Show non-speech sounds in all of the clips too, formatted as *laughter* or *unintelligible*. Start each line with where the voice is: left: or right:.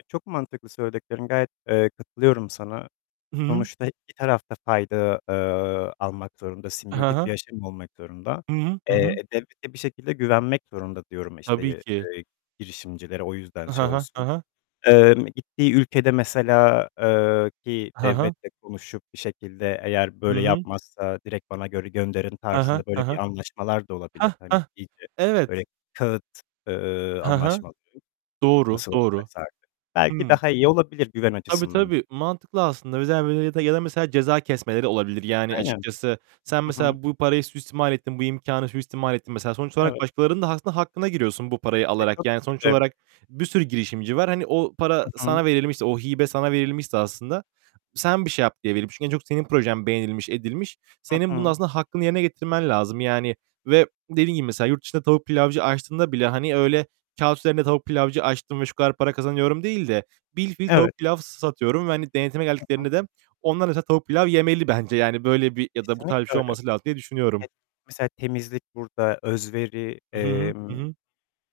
left: E, çok mantıklı söylediklerin. Gayet, eee, katılıyorum sana.
right: Hı hı.
left: Sonuçta iki taraf da fayda, eee, almak zorunda,
right: Ha
left: simbiyotik bir
right: ha.
left: yaşam olmak zorunda.
right: Hı hı. Hı hı.
left: Eee, devlete bir şekilde güvenmek zorunda diyorum, işte,
right: Tabii
left: ye
right: ki.
left: eee, girişimcilere o yüzden
right: Ha
left: şey
right: ha. Ha
left: olsun.
right: ha.
left: Emm, gittiği ülkede mesela, eee, ki
right: Ha ha.
left: devletle konuşup bir şekilde eğer
right: Hı
left: böyle
right: hı.
left: yapmazsa direkt bana göre gönderin
right: He he.
left: tarzında,
right: He
left: böyle,
right: he.
left: bir anlaşmalar da olabilir.
right: Heh!
left: Hani
right: Heh!
left: iyice böyle
right: Evet!
left: kâğıt, eee,
right: He he.
left: anlaşmaları.
right: Doğru.
left: Nasıl
right: Doğru.
left: olacaksa artık. Belki
right: Hımm.
left: daha iyi olabilir güven
right: Tabii,
left: açısından.
right: tabii. Mantıklı aslında. Mesela *unintelligible* gelen mesela ceza kesmeleri olabilir. Yani,
left: Aynen.
right: açıkçası sen
left: Hı hı.
right: mesela bu parayı suistimal ettin. Bu imkânı suistimal ettin mesela. Sonuç olarak
left: Evet.
right: başkalarının da aslında hakkına giriyorsun bu parayı
left: E,
right: alarak.
left: tabii
right: Yani
left: ki
right: sonuç
left: de.
right: olarak bir sürü girişimci var. Hani, o para
left: I hı.
right: sana verilmişti, o hibe sana verilmişse aslında, sen bir şey yap, diye verilmiş. En çok senin projen beğenilmiş, edilmiş.
left: Hı
right: Senin bunun
left: hı.
right: aslında hakkını yerine getirmen lazım, yani, ve dediğin gibi mesela yurt dışında tavuk pilavcı açtığında bile, hani öyle kâğıt üzerinde tavuk pilavcı açtım ve şu kadar para kazanıyorum değil de, bilfiil
left: Evet.
right: tavuk pilav satıyorum ve, hani, denetime
left: Hı hı.
right: geldiklerinde de onlar mesela tavuk pilav yemeli bence, yani, böyle, bir ya da bu tarz bir
left: Kesinlikle
right: şey
left: öyle.
right: olması lazım, diye düşünüyorum.
left: *unintelligible* Mesela temizlik burada, özveri,
right: I hı hı.
left: emm,
right: Hı hı.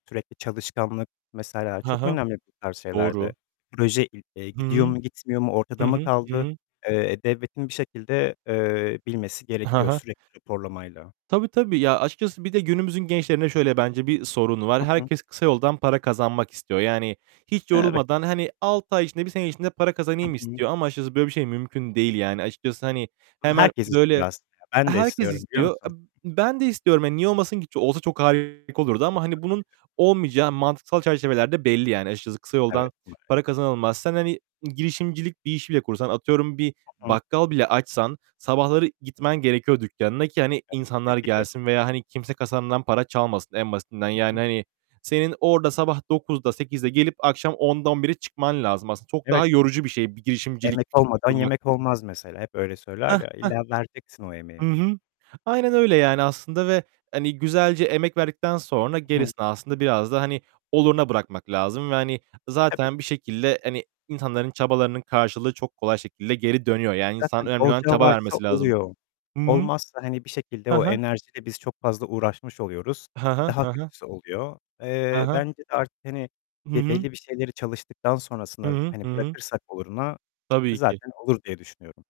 left: sürekli çalışkanlık mesela
right: Ha
left: çok
right: ha.
left: önemli bu tarz şeylerde.
right: Doğru.
left: Proje i eee,
right: Hı
left: gidiyor
right: hı.
left: mu, gitmiyor mu?
right: Hı
left: Ortada mı
right: hı, hı
left: kaldı?
right: hı.
left: Eee, devletin bir şekilde, eee, bilmesi
right: Ha
left: gerekiyor
right: ha.
left: sürekli raporlamayla.
right: Tabii, tabii. Ya, açıkçası bir de günümüzün gençlerinde şöyle bence bir sorun var.
left: Hı hı.
right: Herkes kısa yoldan para kazanmak istiyor. Yani hiç
left: Evet.
right: yorulmadan, hani, 6 ay içinde, 1 sene içinde para
left: Hı
right: kazanayım
left: hı.
right: istiyor. Ama açıkçası böyle bir şey mümkün değil, yani. Açıkçası, hani,
left: Bunu
right: hemen,
left: herkes
right: böyle,
left: istiyor aslında ya! Ben de
right: herkes
left: istiyorum biliyor
right: istiyor. E,
left: musun?
right: ben de istiyorum, hani, niye olmasın ki? Olsa çok harika olurdu
left: E,
right: ama, hani,
left: tabii ki
right: bunun
left: de!
right: olmayacağı mantıksal çerçeveler de belli, yani. Açıkçası kısa yoldan
left: Evet,
right: para
left: maalesef.
right: kazanılmaz. Sen, hani, girişimcilik bir işi bile kursan, atıyorum bir
left: Hı hı.
right: bakkal bile açsan sabahları gitmen gerekiyor dükkânına ki, hani,
left: Ya, tabii
right: insanlar
left: ki de.
right: gelsin veya, hani, kimse kasandan para çalmasın en basitinden.
left: Hı
right: Yani,
left: hı.
right: hani, senin orada sabah 9'da, 8'de gelip akşam 10'da, 11'de çıkman lazım aslında. Çok
left: Evet.
right: daha yorucu bir şey bir girişimcilik
left: "Emek
right: fikri
left: olmadan
right: kurmak.
left: yemek olmaz." mesela, hep öyle
right: Heh!
left: söyler ya.
right: Heh!
left: İlla vereceksin o
right: Hı
left: emeği.
right: hı. Aynen öyle, yani, aslında ve, hani, güzelce emek verdikten sonra
left: Hı hı.
right: gerisini aslında biraz da, hani, oluruna bırakmak lazım. Ve, hani,
left: Tabii ki
right: zaten bir
left: de.
right: şekilde, hani, insanların çabalarının karşılığı çok kolay şekilde geri dönüyor. Yani, insan
left: Zaten
right: önemli olan
left: olacağı
right: çaba
left: varsa
right: vermesi lazım.
left: oluyor.
right: Hı hı.
left: Olmazsa, hani, bir şekilde
right: Ha
left: o
right: ha.
left: enerjiyle biz çok fazla uğraşmış oluyoruz.
right: He
left: E,
right: he.
left: daha
right: He he.
left: kötüsü oluyor.
right: He
left: Eee,
right: he.
left: bence de artık, hani,
right: Hı
left: be
right: hı.
left: belli bir şeyleri çalıştıktan
right: Hı
left: sonrasına,
right: hı.
left: hani,
right: Hı hı.
left: bırakırsak oluruna. E,
right: Tabii ki!
left: zaten olur, diye düşünüyorum.